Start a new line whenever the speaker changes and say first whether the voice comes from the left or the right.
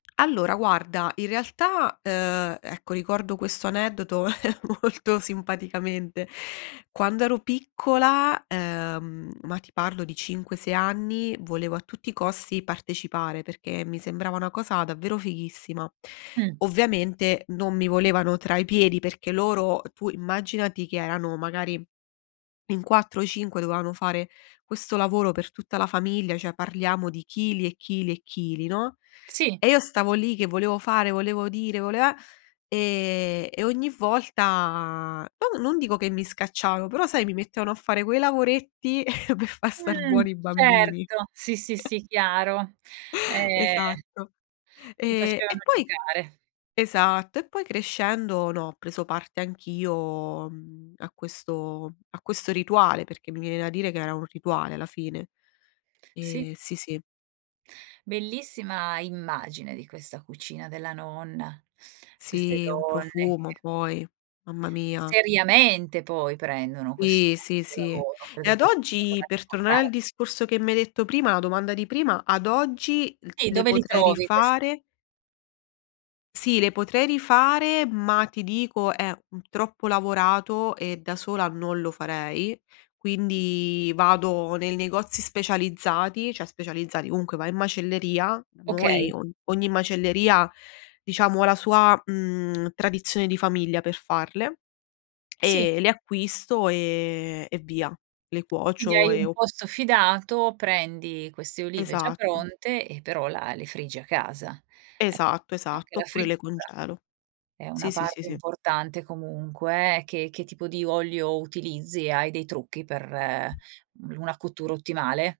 left: Allora guarda, in realtà, uhm, ecco, ricordo questo aneddoto molto simpaticamente. Quando ero piccola, ehm, ma ti parlo di 5,6 anni, volevo a tutti i costi partecipare, perché mi sembrava una cosa davvero fighissima.
right: Mh.
left: Ovviamente, non mi volevano tra i piedi, perché loro tu immaginati che erano magari in 4 o 5 dovevano fare questo lavoro per tutta la famiglia, cioè parliamo di chili e chili e chili, no,
right: Sì.
left: e io stavo lì che volevo fare, volevo dire, vole eh ehm, e ogni volta, no non dico che mi scacciavano, però sai mi mettevano a fare quei lavoretti per far star
right: Mh,
left: buoni i bambini
right: certo, sì, sì, sì, chiaro. Ehm
left: Esatto.
right: ti
left: E
right: facevano
left: e poi
right: giocare.
left: esatto, e poi crescendo no, ho preso parte anch'io, mhmm, a questo a questo rituale, perché mi viene da dire che era un rituale alla fine.
right: Sì.
left: Ehm sì, sì.
right: Bellissima immagine di questa cucina della nonna, queste
left: Sì, un
right: donne
left: profumo
right: che
left: poi, mamma mia.
right: Seriamente poi prendono questo
left: Sì, sì,
right: questo
left: sì.
right: lavoro,
left: E
right: credo
left: ad
right: che fossero
left: oggi,
right: giornate
left: per
right: importan
left: tornare al discorso che mi hai detto prima la domanda di prima: ad oggi l
right: Sì,
left: le
right: dove li
left: potrei
right: trovi quest
left: rifare? Sì, le potrei rifare, ma ti dico è un troppo lavorato e da sola non lo farei, quindi vado nei negozi specializzati, cioè specializzati, comunque vai in macelleria, noi
right: Okay.
left: o ogni macelleria diciamo ha la sua, mhmm, tradizione di famiglia per farle
right: Sì.
left: e le acquisto e e via, le
right: Quindi
left: cuocio
right: hai
left: e
right: un
left: o
right: posto fidato, prendi queste olive già
left: Esatto.
right: pronte e però la le friggi a casa. Ecco,
left: Esatto,
right: anche
left: esatto.
right: la
left: Oppure le
right: frittura
left: congelo.
right: è una
left: Sì, sì, sì,
right: parte
left: sì.
right: importante comunque, eh, che che tipo di olio utilizzi? Hai dei trucchi per, mhmm, una cottura ottimale?